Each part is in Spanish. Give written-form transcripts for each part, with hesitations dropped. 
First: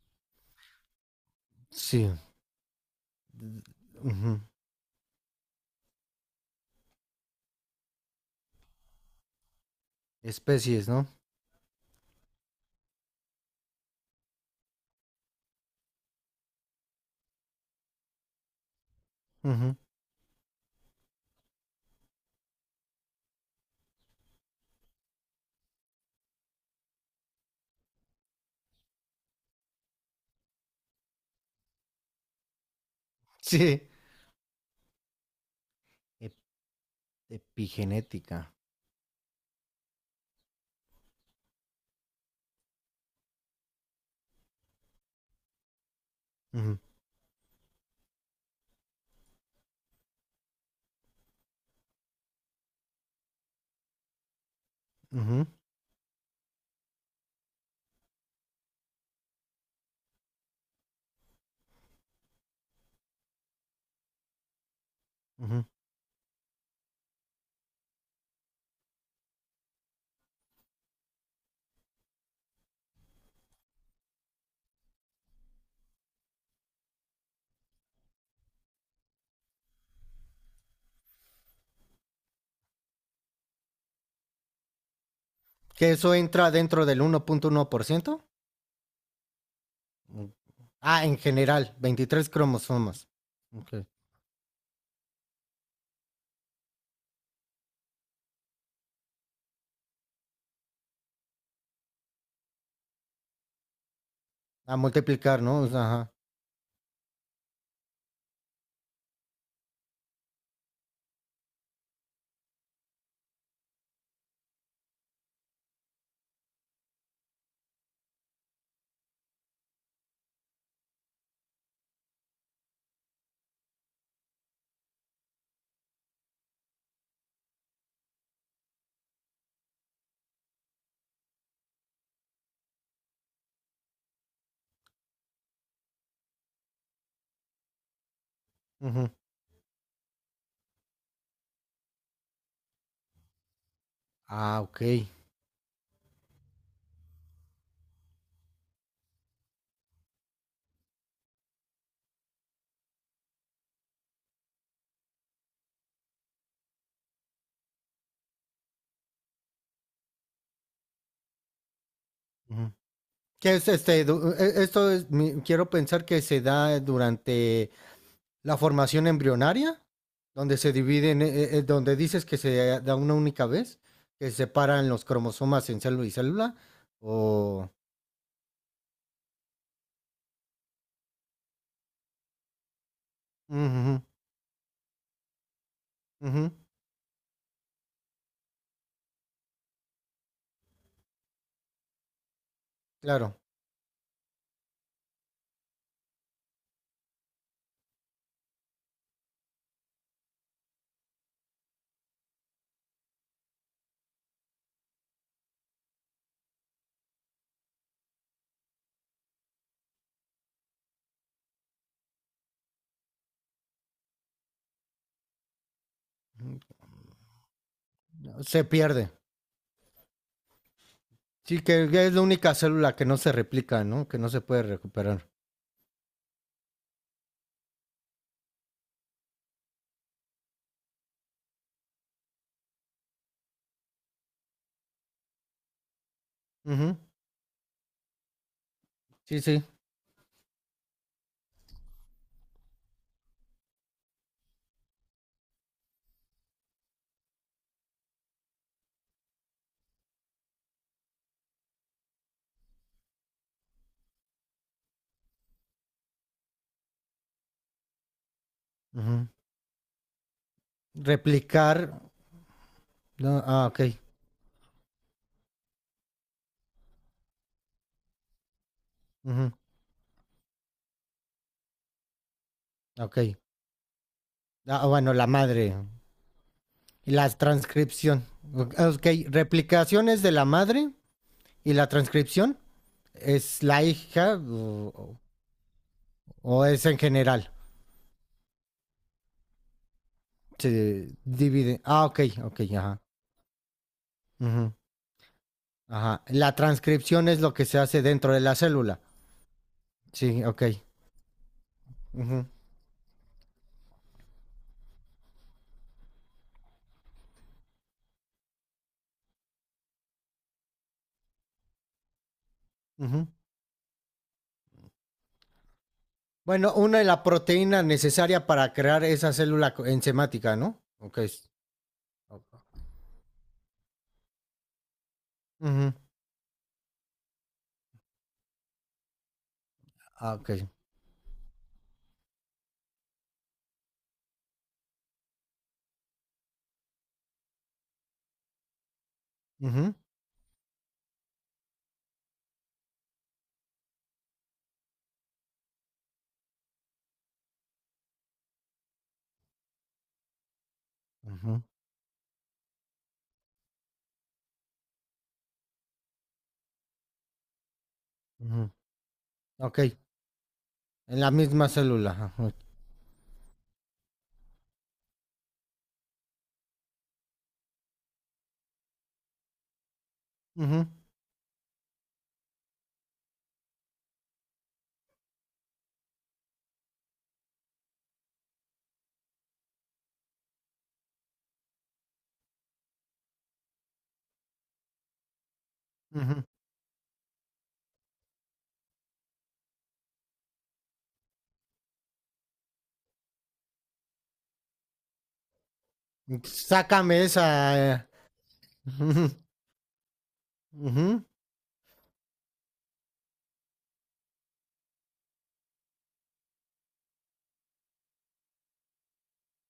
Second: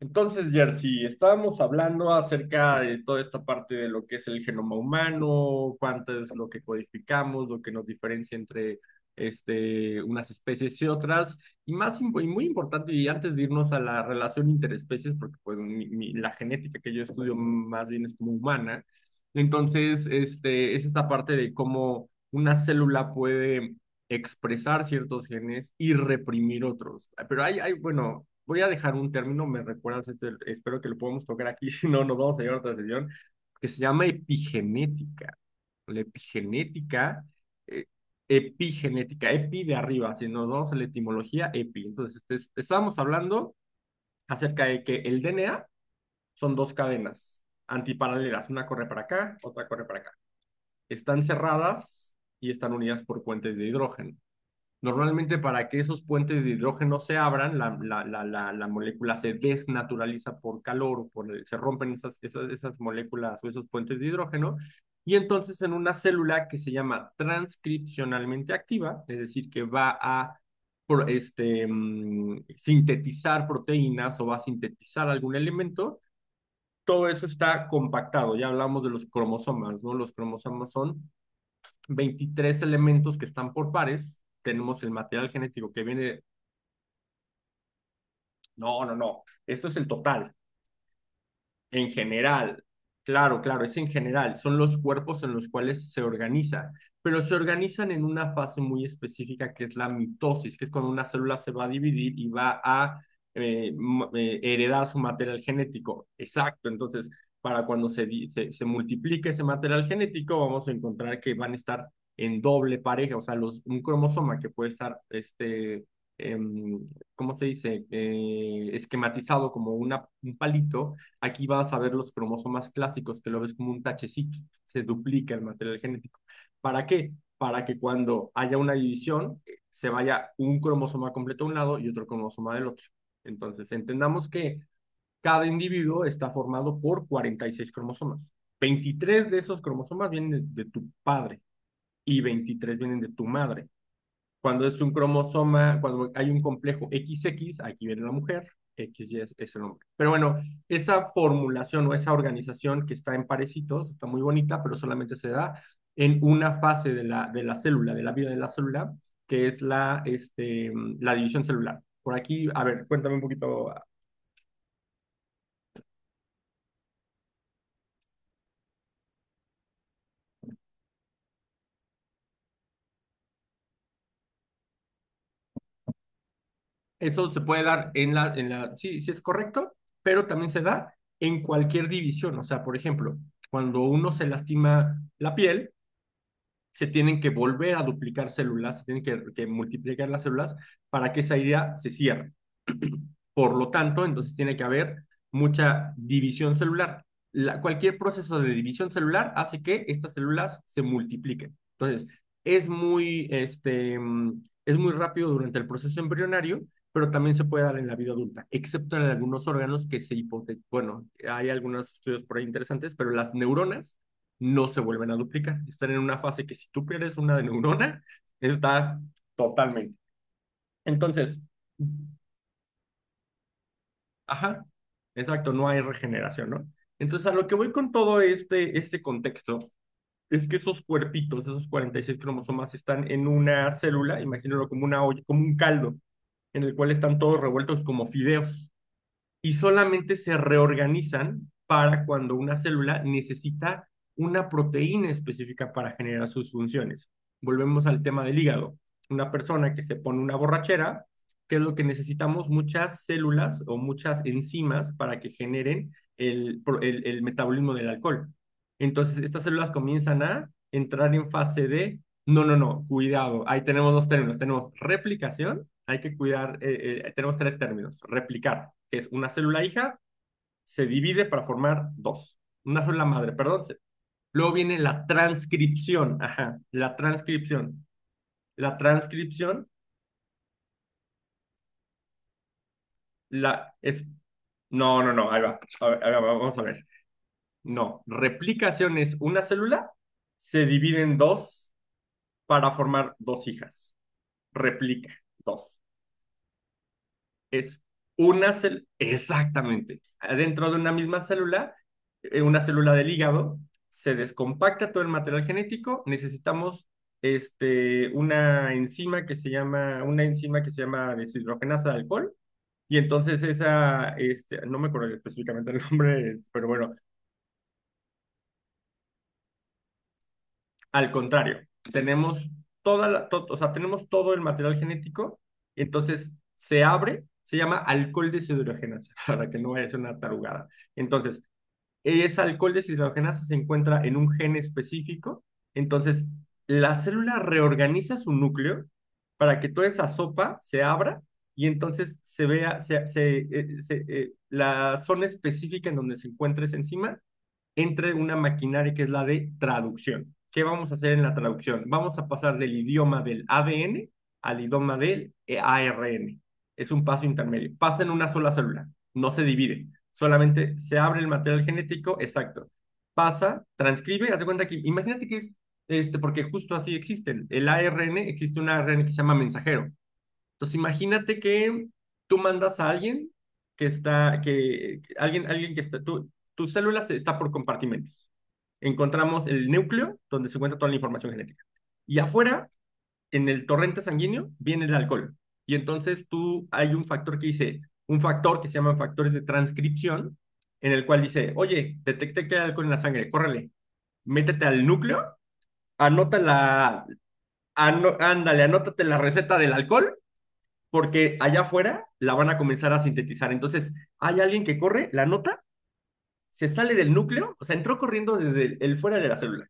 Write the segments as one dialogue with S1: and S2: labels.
S1: Entonces, Jersey, estábamos
S2: Sí.
S1: hablando acerca de toda esta parte de lo que es
S2: Ujú.
S1: el genoma humano, cuánto es lo que codificamos, lo que nos diferencia entre unas especies y
S2: Especies, ¿no?
S1: otras, y más y muy importante, y antes de irnos a la relación interespecies, porque pues la genética que yo estudio más bien es como humana,
S2: Ujú.
S1: entonces es esta parte de cómo una célula puede expresar ciertos genes y reprimir otros. Ah, pero hay, bueno, voy a dejar un término, me recuerdas, espero que lo podamos tocar aquí, si no, nos vamos a llevar a otra sesión, que se
S2: Sí.
S1: llama epigenética. La
S2: Ep-
S1: epigenética, eh,
S2: Epigenética.
S1: epigenética, epi de arriba, si nos vamos a la etimología, epi. Entonces, estábamos hablando acerca de que el DNA son dos
S2: Ujú,
S1: cadenas antiparalelas, una corre para acá, otra corre para acá. Están cerradas y están unidas por puentes de hidrógeno. Normalmente
S2: ujú,
S1: para que esos puentes de hidrógeno se abran, la molécula se desnaturaliza por calor, o por se rompen esas moléculas o esos puentes de hidrógeno, y entonces
S2: ujú.
S1: en una célula que se llama transcripcionalmente activa, es decir, que va a sintetizar proteínas o va a sintetizar algún elemento, todo eso está compactado. Ya hablamos de los cromosomas, ¿no? Los cromosomas son 23 elementos que están por pares, tenemos el material genético que
S2: ¿Que eso
S1: viene,
S2: entra dentro del 1.1%?
S1: no, no, no, esto es el
S2: Mm.
S1: total.
S2: Ah, en general,
S1: En
S2: 23
S1: general,
S2: cromosomas.
S1: claro, claro,
S2: Ok.
S1: es en general, son los cuerpos en los cuales se organizan, pero se organizan en una fase muy específica que es la mitosis, que es cuando una célula se va a dividir y va a
S2: A
S1: heredar su material
S2: multiplicar, ¿no? O sea,
S1: genético.
S2: ajá.
S1: Exacto, entonces, para cuando se multiplique ese material genético, vamos a encontrar que van a estar en doble pareja, o sea, un cromosoma que puede estar, em, ¿cómo se dice? Esquematizado como un palito. Aquí vas a ver los cromosomas clásicos, que lo ves como un tachecito, se duplica el material genético. ¿Para qué? Para que cuando haya una división, se vaya un cromosoma completo a un lado y otro cromosoma del otro. Entonces, entendamos que cada individuo está formado por 46 cromosomas.
S2: Ujú.
S1: 23 de esos cromosomas vienen de tu padre y 23 vienen de tu madre.
S2: Ah,
S1: Cuando es
S2: ok.
S1: un cromosoma, cuando hay un complejo XX, aquí viene la mujer, XY es el hombre. Pero bueno, esa formulación o esa organización que está en parecitos está muy bonita, pero solamente se da en una fase de de la célula, de la vida de la célula, que es la división celular. Por aquí, a
S2: Ujú.
S1: ver, cuéntame un
S2: ¿Qué es
S1: poquito.
S2: este? Quiero pensar que se da durante la formación embrionaria, donde se dividen, donde dices que se da una única vez, que separan los cromosomas en célula y célula,
S1: Eso se puede
S2: o...
S1: dar sí, sí es correcto, pero también se da en cualquier división. O sea, por ejemplo, cuando
S2: Ujú,
S1: uno se lastima la piel,
S2: ujú,
S1: se tienen que volver a duplicar células, se tienen que multiplicar las células para que esa idea se cierre.
S2: claro,
S1: Por lo tanto, entonces tiene que haber mucha división celular. Cualquier proceso de división celular hace que estas células se multipliquen. Entonces, es muy rápido durante el proceso embrionario, pero también se puede dar en la vida adulta, excepto en algunos órganos que se hipotecan. Bueno, hay algunos estudios por ahí interesantes, pero las neuronas no se vuelven a duplicar. Están en una fase que si tú pierdes una neurona,
S2: se
S1: está
S2: pierde.
S1: totalmente. Entonces,
S2: Sí, que es la única célula que no se replica, ¿no? Que no se puede
S1: ajá,
S2: recuperar.
S1: exacto, no hay regeneración, ¿no? Entonces, a lo que voy con todo este contexto es que esos cuerpitos, esos 46 cromosomas, están en una célula, imagínalo como una olla, como un caldo, en el cual
S2: Ujú,
S1: están todos revueltos como fideos
S2: sí,
S1: y
S2: sí.
S1: solamente se reorganizan para cuando una célula necesita una proteína específica para generar sus funciones. Volvemos al tema del hígado. Una persona que se pone una borrachera, ¿qué es lo que necesitamos? Muchas células o muchas enzimas para que generen el metabolismo del alcohol. Entonces,
S2: Ujú.
S1: estas células comienzan a entrar en fase
S2: Replicar...
S1: de, no, no, no,
S2: No,
S1: cuidado, ahí
S2: ah, ok.
S1: tenemos dos términos, tenemos replicación. Hay que cuidar, tenemos tres términos. Replicar, que es una
S2: Ujú,
S1: célula hija, se divide para formar dos. Una sola madre,
S2: ok.
S1: perdón. Luego viene
S2: Ah,
S1: la
S2: bueno, la madre.
S1: transcripción, ajá, la
S2: Y la
S1: transcripción.
S2: transcripción.
S1: La
S2: Ok,
S1: transcripción,
S2: replicaciones de la madre y la transcripción. ¿Es
S1: la
S2: la
S1: es...
S2: hija
S1: no, no,
S2: o,
S1: no, ahí va. A ver, ahí va, vamos a
S2: o es
S1: ver.
S2: en general?
S1: No, replicación es una célula, se divide
S2: Se
S1: en dos
S2: divide. Ah, ok, ok,
S1: para
S2: ajá.
S1: formar dos hijas.
S2: Ujú,
S1: Replica, dos.
S2: ajá. La transcripción es lo que se
S1: Es
S2: hace dentro de
S1: una
S2: la
S1: célula,
S2: célula.
S1: exactamente,
S2: Sí, ok.
S1: dentro de una misma célula,
S2: Ujú,
S1: una célula del hígado, se descompacta todo el material genético, necesitamos una enzima que se llama, una enzima que se llama deshidrogenasa de alcohol, y
S2: ujú.
S1: entonces esa, no me acuerdo específicamente el nombre, pero
S2: Bueno,
S1: bueno,
S2: una es la proteína necesaria para crear esa célula enzimática, ¿no?
S1: al
S2: Ok.
S1: contrario,
S2: O-
S1: tenemos toda la, o sea, tenemos todo el material genético,
S2: Ujú,
S1: entonces se abre, se llama alcohol deshidrogenasa, para que no vaya a ser una
S2: ah, ok.
S1: tarugada. Entonces, ese alcohol deshidrogenasa se encuentra en un gen específico, entonces la célula reorganiza su núcleo para que toda
S2: Ujú,
S1: esa sopa se abra y entonces se vea se, se, se, la zona específica en donde se encuentra esa enzima entre una maquinaria que es la de traducción. ¿Qué vamos a hacer en la
S2: ujú,
S1: traducción? Vamos a pasar del idioma del ADN al idioma del ARN. Es un paso intermedio. Pasa en una sola
S2: ujú,
S1: célula, no se
S2: ok.
S1: divide, solamente se abre
S2: En
S1: el
S2: la
S1: material
S2: misma célula.
S1: genético
S2: Ajá,
S1: exacto. Pasa, transcribe, haz de cuenta que, imagínate que es, porque justo así existen. El ARN, existe un ARN que se llama mensajero. Entonces,
S2: ujú,
S1: imagínate que tú mandas a alguien que está, que alguien, alguien que está, tu célula está por compartimentos. Encontramos el núcleo, donde se encuentra toda la información genética. Y afuera, en el torrente sanguíneo, viene el alcohol. Y entonces
S2: ujú.
S1: hay un factor que dice, un factor que se llaman factores de transcripción, en el cual dice, oye, detecté que hay alcohol en la sangre, córrele, métete al núcleo, anota la,
S2: Sácame esa.
S1: ándale, anótate la
S2: Ujú,
S1: receta del alcohol
S2: ujú,
S1: porque allá afuera la van a comenzar a sintetizar. Entonces, hay alguien que corre, la nota se sale del núcleo, o sea, entró corriendo desde el fuera de la célula,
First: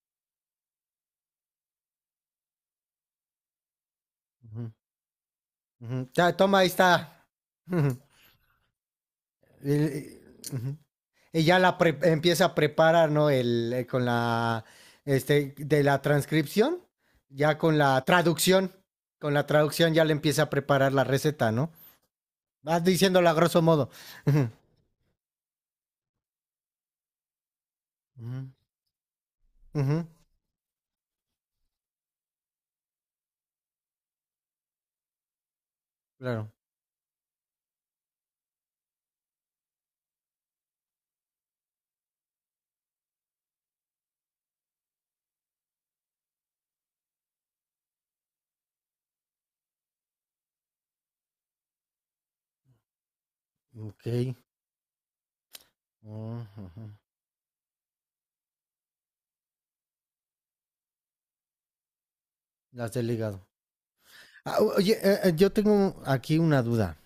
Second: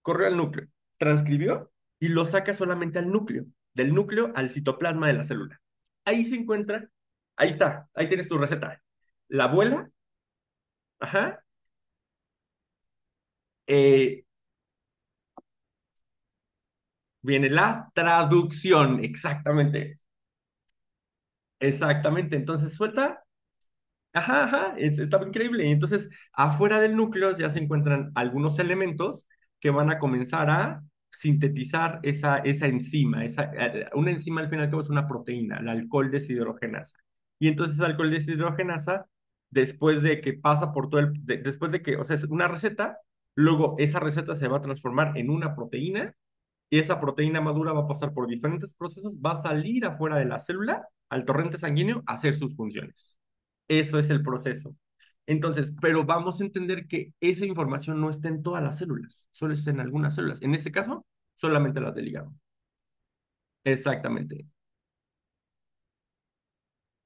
S1: corrió al núcleo, transcribió y lo saca solamente al núcleo, del núcleo al
S2: ujú.
S1: citoplasma de la célula.
S2: Ujú.
S1: Ahí
S2: Ya,
S1: se
S2: toma, ahí
S1: encuentra,
S2: está.
S1: ahí está,
S2: Ujú.
S1: ahí tienes tu receta. La
S2: Y,
S1: abuela,
S2: y- Ujú.
S1: ajá,
S2: Y ya la empieza a preparar, ¿no? El, con
S1: eh,
S2: la, de la transcripción,
S1: viene
S2: ya
S1: la traducción,
S2: con la traducción
S1: exactamente,
S2: ya le empieza a preparar la receta, ¿no?
S1: exactamente. Entonces,
S2: Vas
S1: suelta.
S2: diciéndola a grosso modo.
S1: Ajá,
S2: Ujú.
S1: ajá, estaba increíble. Y entonces, afuera del núcleo ya se encuentran
S2: Ujú.
S1: algunos elementos que van a
S2: Ujú.
S1: comenzar a sintetizar esa, esa enzima. Esa, una enzima al final que es una proteína, la alcohol
S2: Claro.
S1: deshidrogenasa. Y entonces, el alcohol deshidrogenasa, después de que pasa por todo el, después de que, o sea, es una receta, luego esa receta se va a transformar en una proteína y esa proteína madura va a pasar por diferentes procesos, va a salir afuera de la célula al torrente sanguíneo a hacer sus funciones. Eso
S2: Ok.
S1: es el proceso. Entonces, pero vamos a
S2: Ujú.
S1: entender que esa información no está en todas las células, solo está en algunas células. En este caso, solamente las del hígado.
S2: Las del hígado.
S1: Exactamente.
S2: Ah, oye, yo tengo aquí una duda.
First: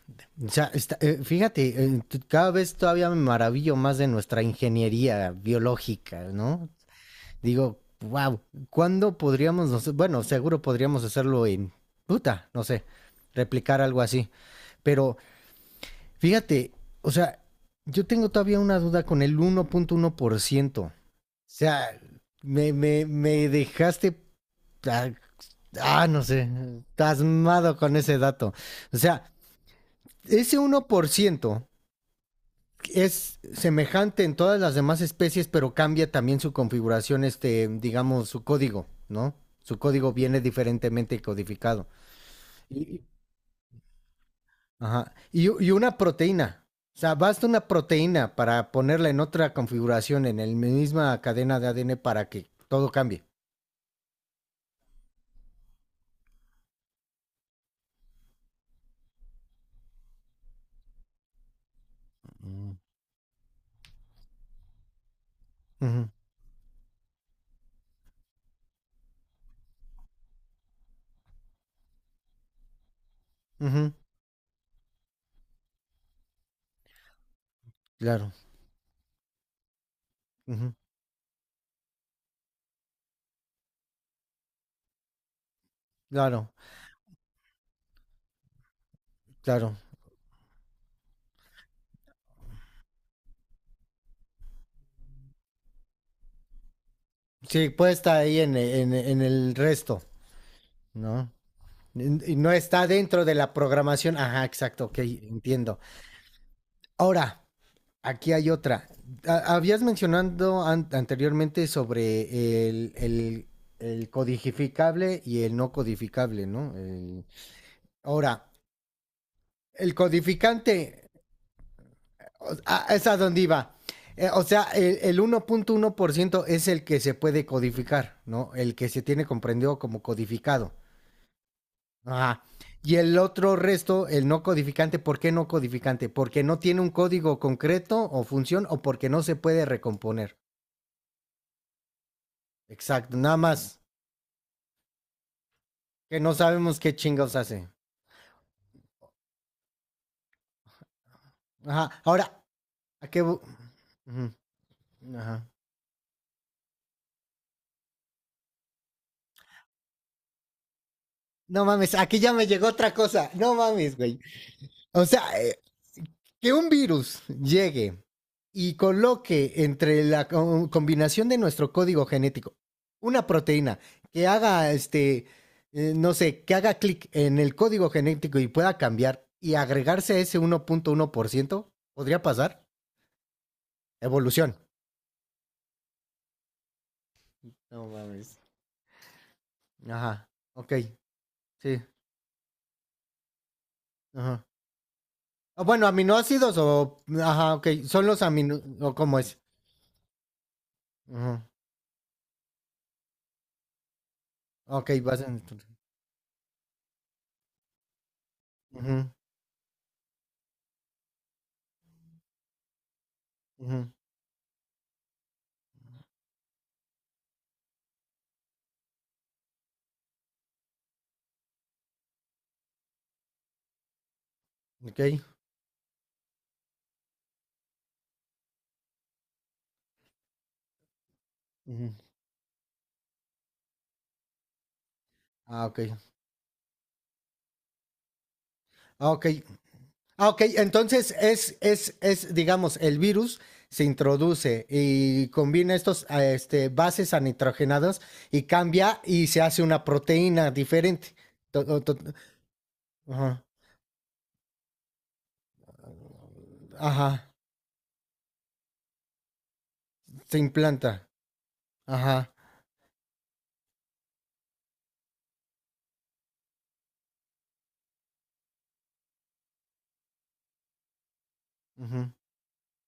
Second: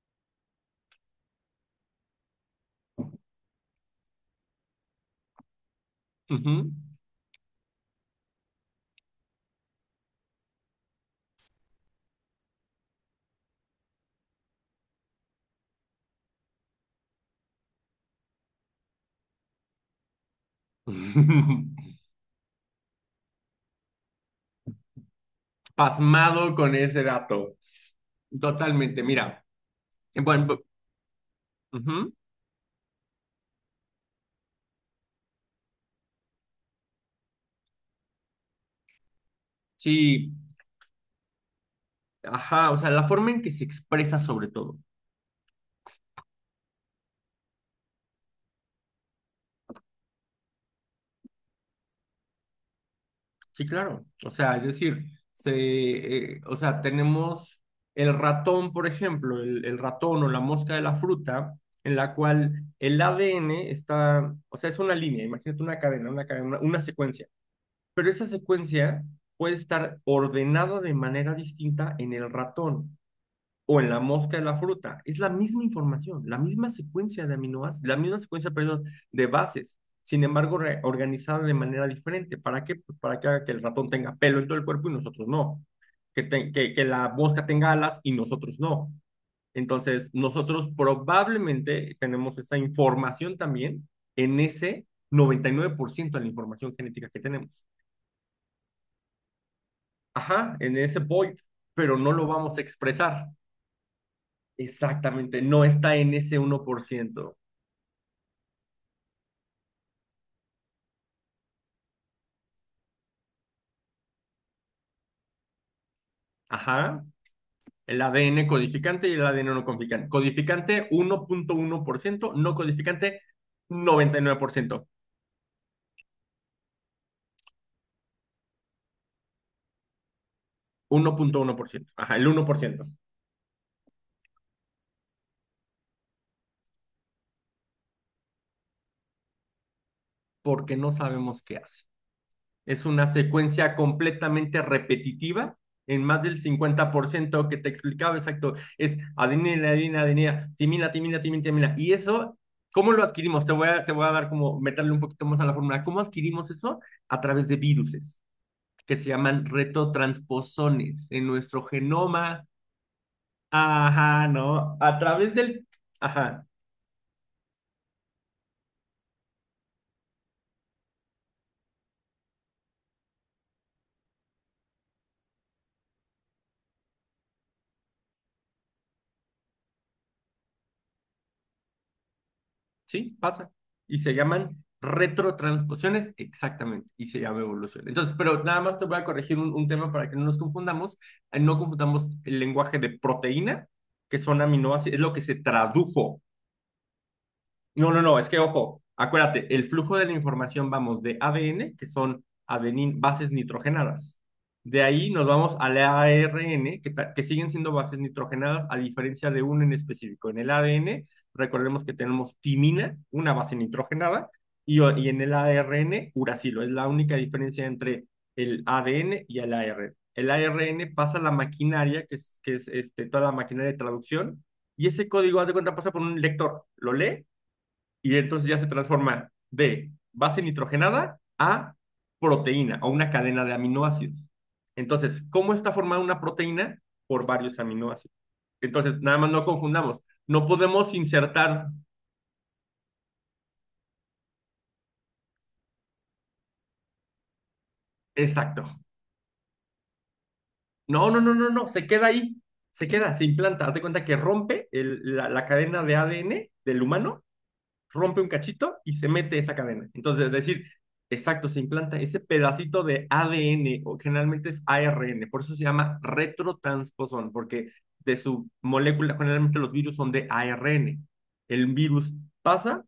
S2: O sea, fíjate, cada vez todavía me maravillo más de nuestra ingeniería biológica,
S1: Ujú.
S2: ¿no? Digo, wow, ¿cuándo podríamos, bueno, seguro podríamos hacerlo en puta, no sé, replicar algo así. Pero fíjate, o sea, yo tengo todavía una duda con el uno uno punto uno por ciento. O sea, me dejaste ah, no sé,
S1: Pasmado con ese dato.
S2: tasmado con ese dato. O
S1: Totalmente,
S2: sea,
S1: mira. Bueno,
S2: ese 1%
S1: ujú.
S2: es semejante en todas las demás especies, pero cambia también su configuración, este, digamos, su código, ¿no? Su código
S1: Sí,
S2: viene diferentemente codificado.
S1: ajá, o sea,
S2: Y,
S1: la forma en que se expresa sobre todo.
S2: ajá. Y una proteína. O sea, basta una proteína para ponerla en otra configuración, en la misma cadena de ADN, para que todo cambie.
S1: Sí, claro. O sea, es decir, o sea, tenemos el ratón, por ejemplo, el ratón o la mosca de la fruta, en la cual
S2: Mm.
S1: el ADN está, o sea, es una línea, imagínate una cadena,
S2: Ujú,
S1: una secuencia. Pero esa secuencia puede estar ordenada de manera distinta en el ratón o en
S2: ujú,
S1: la mosca de la fruta. Es la misma información, la misma secuencia de aminoácidos, la misma
S2: claro,
S1: secuencia, perdón, de bases. Sin embargo,
S2: ujú,
S1: organizada de manera diferente. ¿Para qué? Pues para que haga que el ratón tenga pelo en todo el cuerpo y nosotros no.
S2: claro,
S1: Que la mosca tenga alas y nosotros no.
S2: claro.
S1: Entonces, nosotros probablemente tenemos esa información también en ese 99% de la información genética que tenemos.
S2: Sí, puede estar ahí en el resto,
S1: Ajá, en ese
S2: ¿no?
S1: void, pero no lo
S2: Y no
S1: vamos a
S2: está dentro
S1: expresar.
S2: de la programación. Ajá, exacto, ok,
S1: Exactamente, no
S2: entiendo.
S1: está en ese 1%.
S2: Ahora, aquí hay otra. Habías mencionado an anteriormente sobre el, codificable y el no codificable, ¿no?
S1: Ajá.
S2: El...
S1: El ADN
S2: Ahora,
S1: codificante y el ADN no
S2: el
S1: codificante. Codificante
S2: codificante,
S1: 1.1%, no
S2: es a
S1: codificante
S2: donde iba.
S1: noventa y nueve
S2: O
S1: por
S2: sea,
S1: ciento.
S2: el uno uno punto uno por ciento es el que se puede codificar, ¿no? El que se tiene comprendido como codificado.
S1: 1.1%. Ajá, el uno
S2: Ajá.
S1: por ciento,
S2: Y el otro resto, el no codificante, ¿por qué no codificante? Porque no tiene un código concreto o función o porque no se puede recomponer.
S1: porque no sabemos qué hace. Es una
S2: Exacto, nada
S1: secuencia
S2: más
S1: completamente repetitiva en
S2: que
S1: más
S2: no
S1: del
S2: sabemos
S1: cincuenta
S2: qué
S1: por
S2: chingados
S1: ciento que te
S2: hace.
S1: explicaba, exacto, es adenina, adenina, adenina, timina, timina, timina, timina.
S2: Ajá,
S1: Y eso,
S2: ahora,
S1: ¿cómo lo
S2: ¿a qué?
S1: adquirimos? Te voy a dar
S2: Ujú,
S1: como, meterle un poquito más a
S2: ajá.
S1: la fórmula. ¿Cómo adquirimos eso? A través de viruses, que se llaman retotransposones en nuestro
S2: No mames, aquí ya
S1: genoma.
S2: me llegó otra cosa. No mames, güey.
S1: Ajá, ¿no? A
S2: O sea,
S1: través del... Ajá.
S2: que un virus llegue y coloque entre la combinación de nuestro código genético una proteína que haga no sé, que haga clic en el código genético y pueda cambiar y agregarse a ese 1.1% podría pasar.
S1: Sí, pasa. Y se
S2: Evolución.
S1: llaman retrotransposiciones, exactamente, y se llama evolución.
S2: No
S1: Entonces,
S2: mames.
S1: pero nada más te voy a corregir un tema para que no
S2: Ajá.
S1: nos
S2: Ok.
S1: confundamos. No
S2: Sí.
S1: confundamos el lenguaje de proteína, que son
S2: Ajá.
S1: aminoácidos, es lo que se
S2: Ah, bueno,
S1: tradujo.
S2: aminoácidos o. Ajá, ok.
S1: no, no,
S2: Son
S1: no,
S2: los
S1: es que
S2: amino.
S1: ojo,
S2: ¿O cómo es?
S1: acuérdate, el flujo de la información vamos de
S2: Ajá.
S1: ADN, que son adenin, bases nitrogenadas. De
S2: Ok,
S1: ahí
S2: vas
S1: nos
S2: a.
S1: vamos al ARN, que siguen siendo bases nitrogenadas, a
S2: Ujú,
S1: diferencia de uno en específico. En el ADN, recordemos que tenemos timina, una base
S2: ujú.
S1: nitrogenada, y en el ARN, uracilo. Es la única diferencia entre el ADN y el ARN. El ARN pasa la maquinaria, toda la maquinaria de traducción, y
S2: Ok.
S1: ese código, haz de cuenta, pasa por un lector, lo lee y entonces ya se transforma de base nitrogenada a
S2: Ujú.
S1: proteína o una cadena de aminoácidos. Entonces, ¿cómo
S2: Ah,
S1: está
S2: ok.
S1: formada una proteína? Por varios aminoácidos. Entonces,
S2: Ah,
S1: nada
S2: ok.
S1: más no confundamos,
S2: Ah, ok.
S1: no podemos
S2: Entonces es,
S1: insertar.
S2: es, es, digamos, el virus se introduce y combina estos bases a y
S1: Exacto.
S2: cambia y se hace una proteína
S1: No,
S2: diferente.
S1: no, no, no,
S2: To-
S1: no,
S2: to-
S1: se queda
S2: to-
S1: ahí, se queda, se
S2: ajá.
S1: implanta. Haz de cuenta que rompe la cadena de ADN del humano,
S2: Ajá.
S1: rompe un cachito y se mete esa cadena. Entonces, es
S2: Se
S1: decir,
S2: implanta.
S1: exacto, se implanta ese
S2: Ajá.
S1: pedacito de ADN, o generalmente es ARN, por eso se llama retrotransposón, porque de su molécula, generalmente los virus son de ARN. El
S2: Ujú.
S1: virus pasa,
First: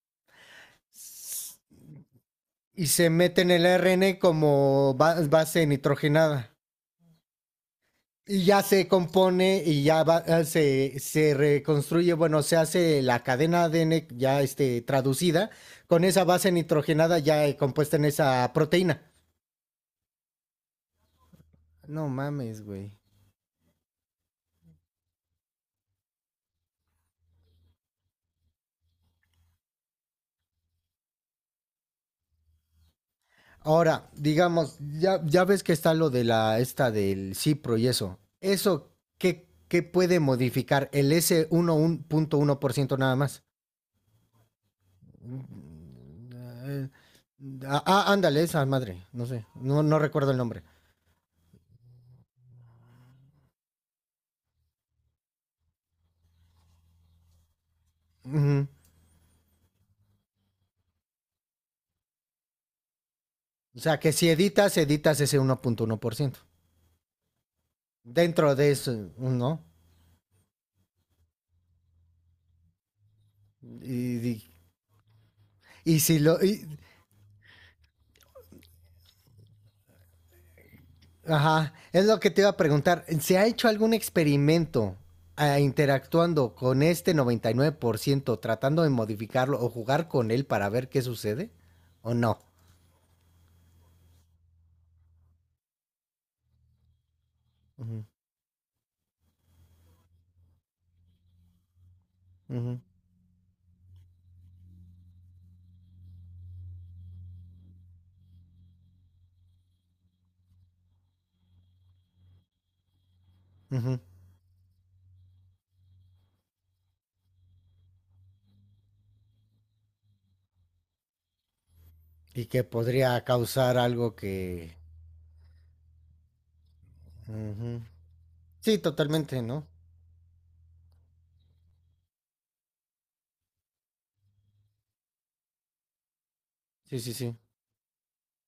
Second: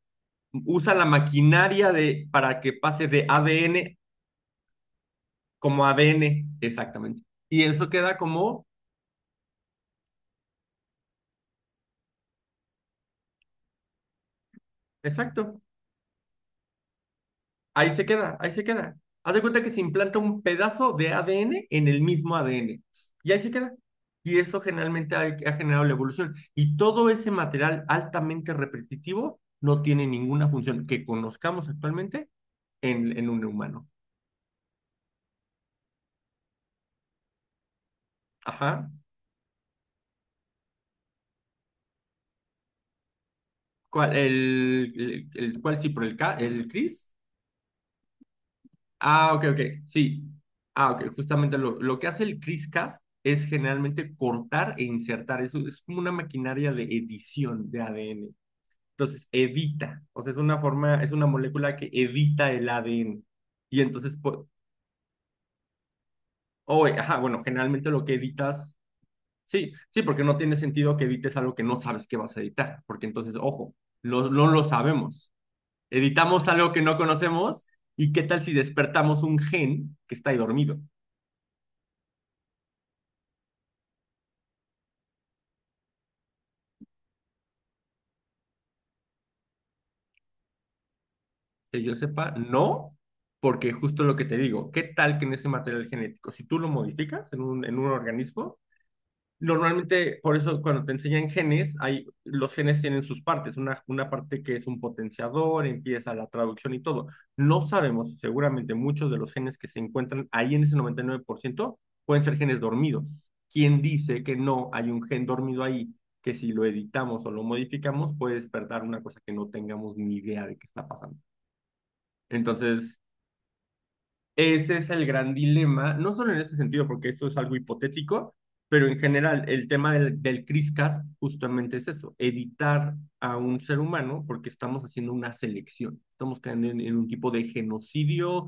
S1: usa la
S2: S-
S1: maquinaria de, para que
S2: Y
S1: pase
S2: se
S1: de
S2: mete en el
S1: ADN
S2: ARN como base
S1: como ADN,
S2: nitrogenada.
S1: exactamente. Y eso queda
S2: Y ya
S1: como,
S2: se compone y ya se reconstruye, bueno, se hace la cadena ADN ya traducida
S1: exacto.
S2: con esa base nitrogenada ya
S1: Ahí
S2: compuesta en
S1: se queda, ahí
S2: esa
S1: se queda.
S2: proteína.
S1: Haz de cuenta que se implanta un pedazo de ADN en el
S2: No
S1: mismo
S2: mames,
S1: ADN.
S2: güey.
S1: Y ahí se queda. Y eso generalmente ha generado la evolución. Y todo ese material altamente repetitivo no tiene ninguna función que conozcamos actualmente en un humano.
S2: Ahora, digamos, ya, ya ves que está lo de la esta del Cipro y eso.
S1: Ajá.
S2: ¿Eso qué puede modificar? El s 1% nada más.
S1: ¿Cuál, cuál sí,
S2: Mm,
S1: por el, el
S2: eh,
S1: CRISPR?
S2: Ah, ándale, esa madre, no
S1: Ah, ok,
S2: sé,
S1: ok.
S2: no, no
S1: Sí.
S2: recuerdo el nombre.
S1: Ah, ok. Justamente lo que hace el CRISPR-Cas es generalmente cortar e insertar. Eso es como una maquinaria de edición de ADN.
S2: Ujú.
S1: Entonces evita, o sea, es una forma, es una molécula que evita el ADN.
S2: O
S1: Y
S2: sea, que
S1: entonces,
S2: si
S1: pues,
S2: editas ese uno uno punto uno por ciento
S1: o, ajá, bueno, generalmente lo que
S2: dentro de
S1: evitas,
S2: eso, ¿no?
S1: sí, sí, porque no tiene sentido que evites algo que no sabes que vas a editar, porque entonces, ojo,
S2: Y,
S1: no
S2: y-
S1: lo sabemos.
S2: y si lo...
S1: Editamos algo que no conocemos y qué tal si despertamos un gen que está ahí dormido.
S2: Ajá, es lo que te iba a preguntar. ¿Se ha hecho algún experimento interactuando con este 99% tratando de modificarlo o jugar con él para ver qué sucede?
S1: Que yo
S2: ¿O
S1: sepa,
S2: no?
S1: no, porque justo lo que te digo, ¿qué tal que en ese material genético, si tú lo modificas en un
S2: Ujú,
S1: organismo? Normalmente, por eso cuando te enseñan genes, hay, los
S2: ujú,
S1: genes tienen sus partes, una parte que es un potenciador, empieza la traducción y todo. No sabemos, seguramente muchos de los genes que se encuentran ahí en ese 99% pueden ser genes dormidos. ¿Quién
S2: ujú.
S1: dice que no hay un gen dormido ahí que si lo editamos o lo modificamos puede despertar una cosa que no tengamos ni idea de qué está pasando?
S2: Y que
S1: Entonces,
S2: podría causar algo
S1: ese
S2: que...
S1: es el gran dilema, no solo en ese sentido, porque esto es algo
S2: Ujú.
S1: hipotético,
S2: Sí,
S1: pero en
S2: totalmente,
S1: general
S2: ¿no?
S1: el tema del CRISCAS justamente es eso, editar a un ser humano porque estamos haciendo una selección, estamos cayendo en
S2: Sí,
S1: un
S2: sí,
S1: tipo
S2: sí.
S1: de genocidio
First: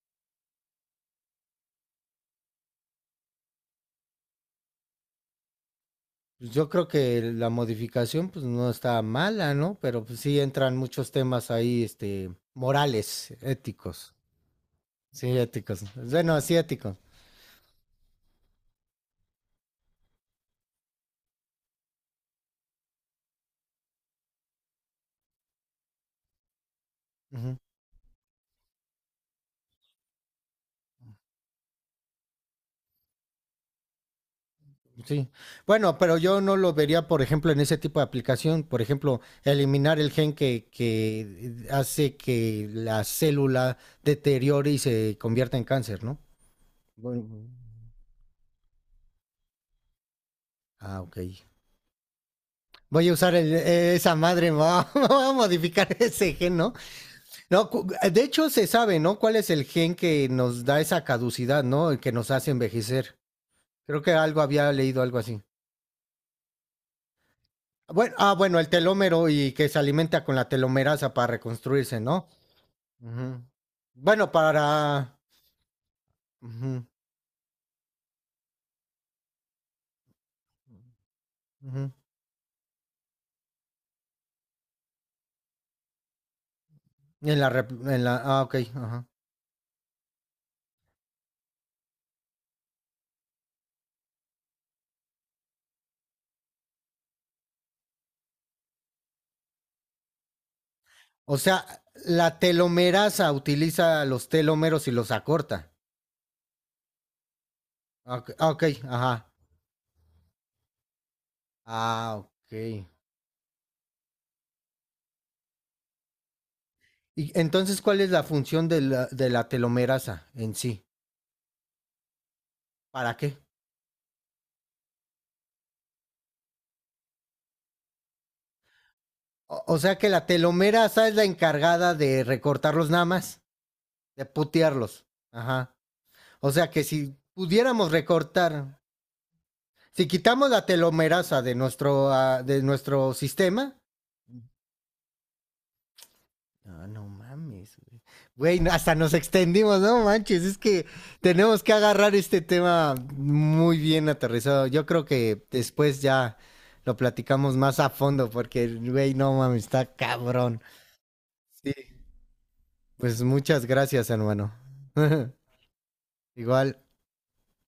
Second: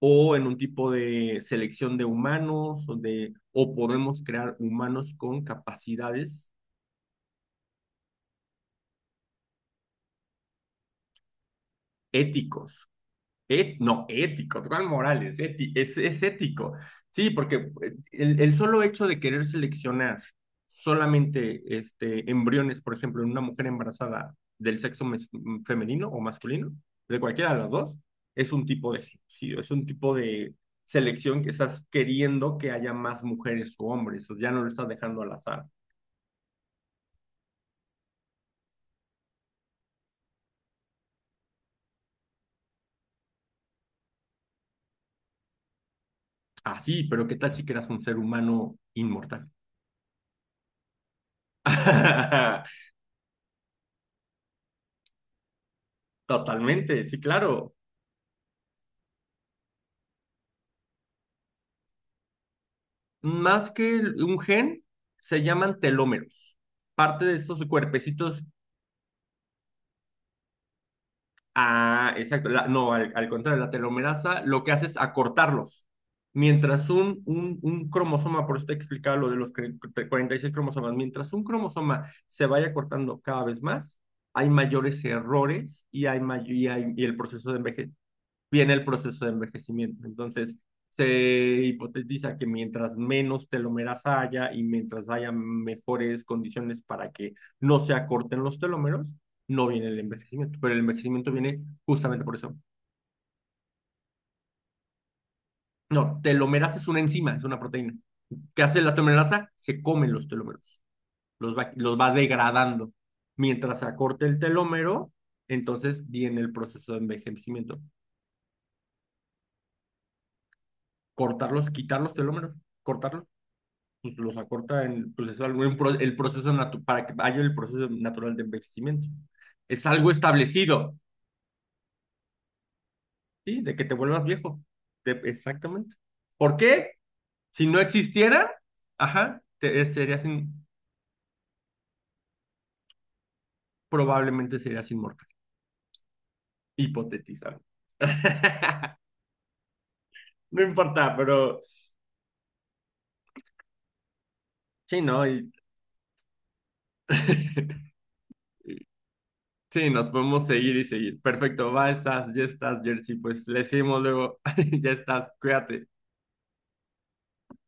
S1: o en un tipo de selección de humanos o podemos crear humanos con capacidades
S2: Pues yo creo que la modificación, pues, no está mala, ¿no? Pero, pues, sí entran muchos temas ahí, este,
S1: éticos
S2: morales,
S1: No,
S2: éticos.
S1: ético, ¿cuál
S2: Sí,
S1: Morales?
S2: éticos.
S1: Es
S2: Bueno, sí,
S1: ético.
S2: éticos.
S1: Sí, porque el solo hecho de querer seleccionar solamente este, embriones, por ejemplo, en una mujer embarazada del sexo femenino o masculino, de cualquiera
S2: Ujú,
S1: de las dos, es un tipo de genocidio, es un tipo de selección que estás queriendo que haya más mujeres o hombres, ya no lo estás dejando
S2: sí.
S1: al azar.
S2: Bueno, pero yo no lo vería, por ejemplo, en ese tipo de aplicación. Por ejemplo, eliminar el gen que hace que la célula deteriore y se convierta en cáncer, ¿no?
S1: Ah, sí,
S2: Bueno,
S1: pero ¿qué tal si creas un ser humano inmortal?
S2: ah, ok. Voy a usar esa madre, me voy a modificar ese gen, ¿no?
S1: Totalmente, sí,
S2: No,
S1: claro.
S2: de hecho se sabe, ¿no? ¿Cuál es el gen que nos da esa caducidad, ¿no? El que nos hace envejecer.
S1: Más que
S2: Creo que
S1: un
S2: algo había
S1: gen,
S2: leído, algo así.
S1: se llaman telómeros. Parte de estos
S2: Bueno, ah,
S1: cuerpecitos,
S2: bueno, el telómero y que se alimenta con la telomerasa para reconstruirse,
S1: ah,
S2: ¿no?
S1: exacto, no, al
S2: Ujú.
S1: contrario, la
S2: Bueno,
S1: telomerasa lo que hace es
S2: para...
S1: acortarlos.
S2: ujú,
S1: Mientras un cromosoma, por eso te explicaba lo de los 46 cromosomas, mientras un
S2: ujú.
S1: cromosoma se vaya cortando cada vez más, hay mayores errores y, hay may- y, hay- y el proceso de
S2: En la... Ah, ok.
S1: viene el
S2: Ajá.
S1: proceso de envejecimiento. Entonces, se hipotetiza que mientras menos telómeras haya y mientras haya mejores condiciones para que no se acorten los telómeros, no viene el envejecimiento, pero el envejecimiento
S2: O
S1: viene
S2: sea,
S1: justamente por
S2: la
S1: eso.
S2: telomerasa utiliza los telómeros y los acorta.
S1: No, telomerasa es una enzima, es una proteína.
S2: Ah, ok, ah, ok,
S1: ¿Qué hace la
S2: ajá.
S1: telomerasa? Se comen los telómeros, los va
S2: Ah, ok.
S1: degradando. Mientras se acorte el telómero, entonces viene el proceso de
S2: Y
S1: envejecimiento.
S2: entonces, ¿cuál es la función de la telomerasa en sí?
S1: Cortarlos, quitar los telómeros,
S2: ¿Para
S1: cortarlos.
S2: qué?
S1: Pues los acorta en, el para que haya el proceso natural de envejecimiento.
S2: O, o
S1: Es
S2: sea que
S1: algo
S2: la telomera
S1: establecido,
S2: esa es la encargada de recortarlos nada más,
S1: ¿sí? De que te vuelvas
S2: de
S1: viejo.
S2: putearlos.
S1: De-
S2: Ajá.
S1: exactamente.
S2: O
S1: ¿Por
S2: sea que
S1: qué?
S2: si
S1: Si no
S2: pudiéramos
S1: existiera,
S2: recortar,
S1: ajá,
S2: si
S1: serías
S2: quitamos la telomerasa de nuestro sistema.
S1: probablemente serías inmortal,
S2: No, no
S1: hipotetizando.
S2: mames, güey. Güey, hasta nos extendimos, no manches. Es
S1: No
S2: que
S1: importa, pero
S2: tenemos que agarrar este tema muy bien aterrizado. Yo
S1: sí,
S2: creo
S1: ¿no?
S2: que
S1: Y...
S2: después ya lo platicamos más a fondo porque, güey, no mames, está
S1: Sí, nos podemos
S2: cabrón.
S1: seguir y seguir. Perfecto,
S2: Sí,
S1: va, estás, ya estás, Jersey.
S2: pues
S1: Pues le
S2: muchas
S1: seguimos
S2: gracias,
S1: luego.
S2: hermano.
S1: Ya estás, cuídate.
S2: Igual.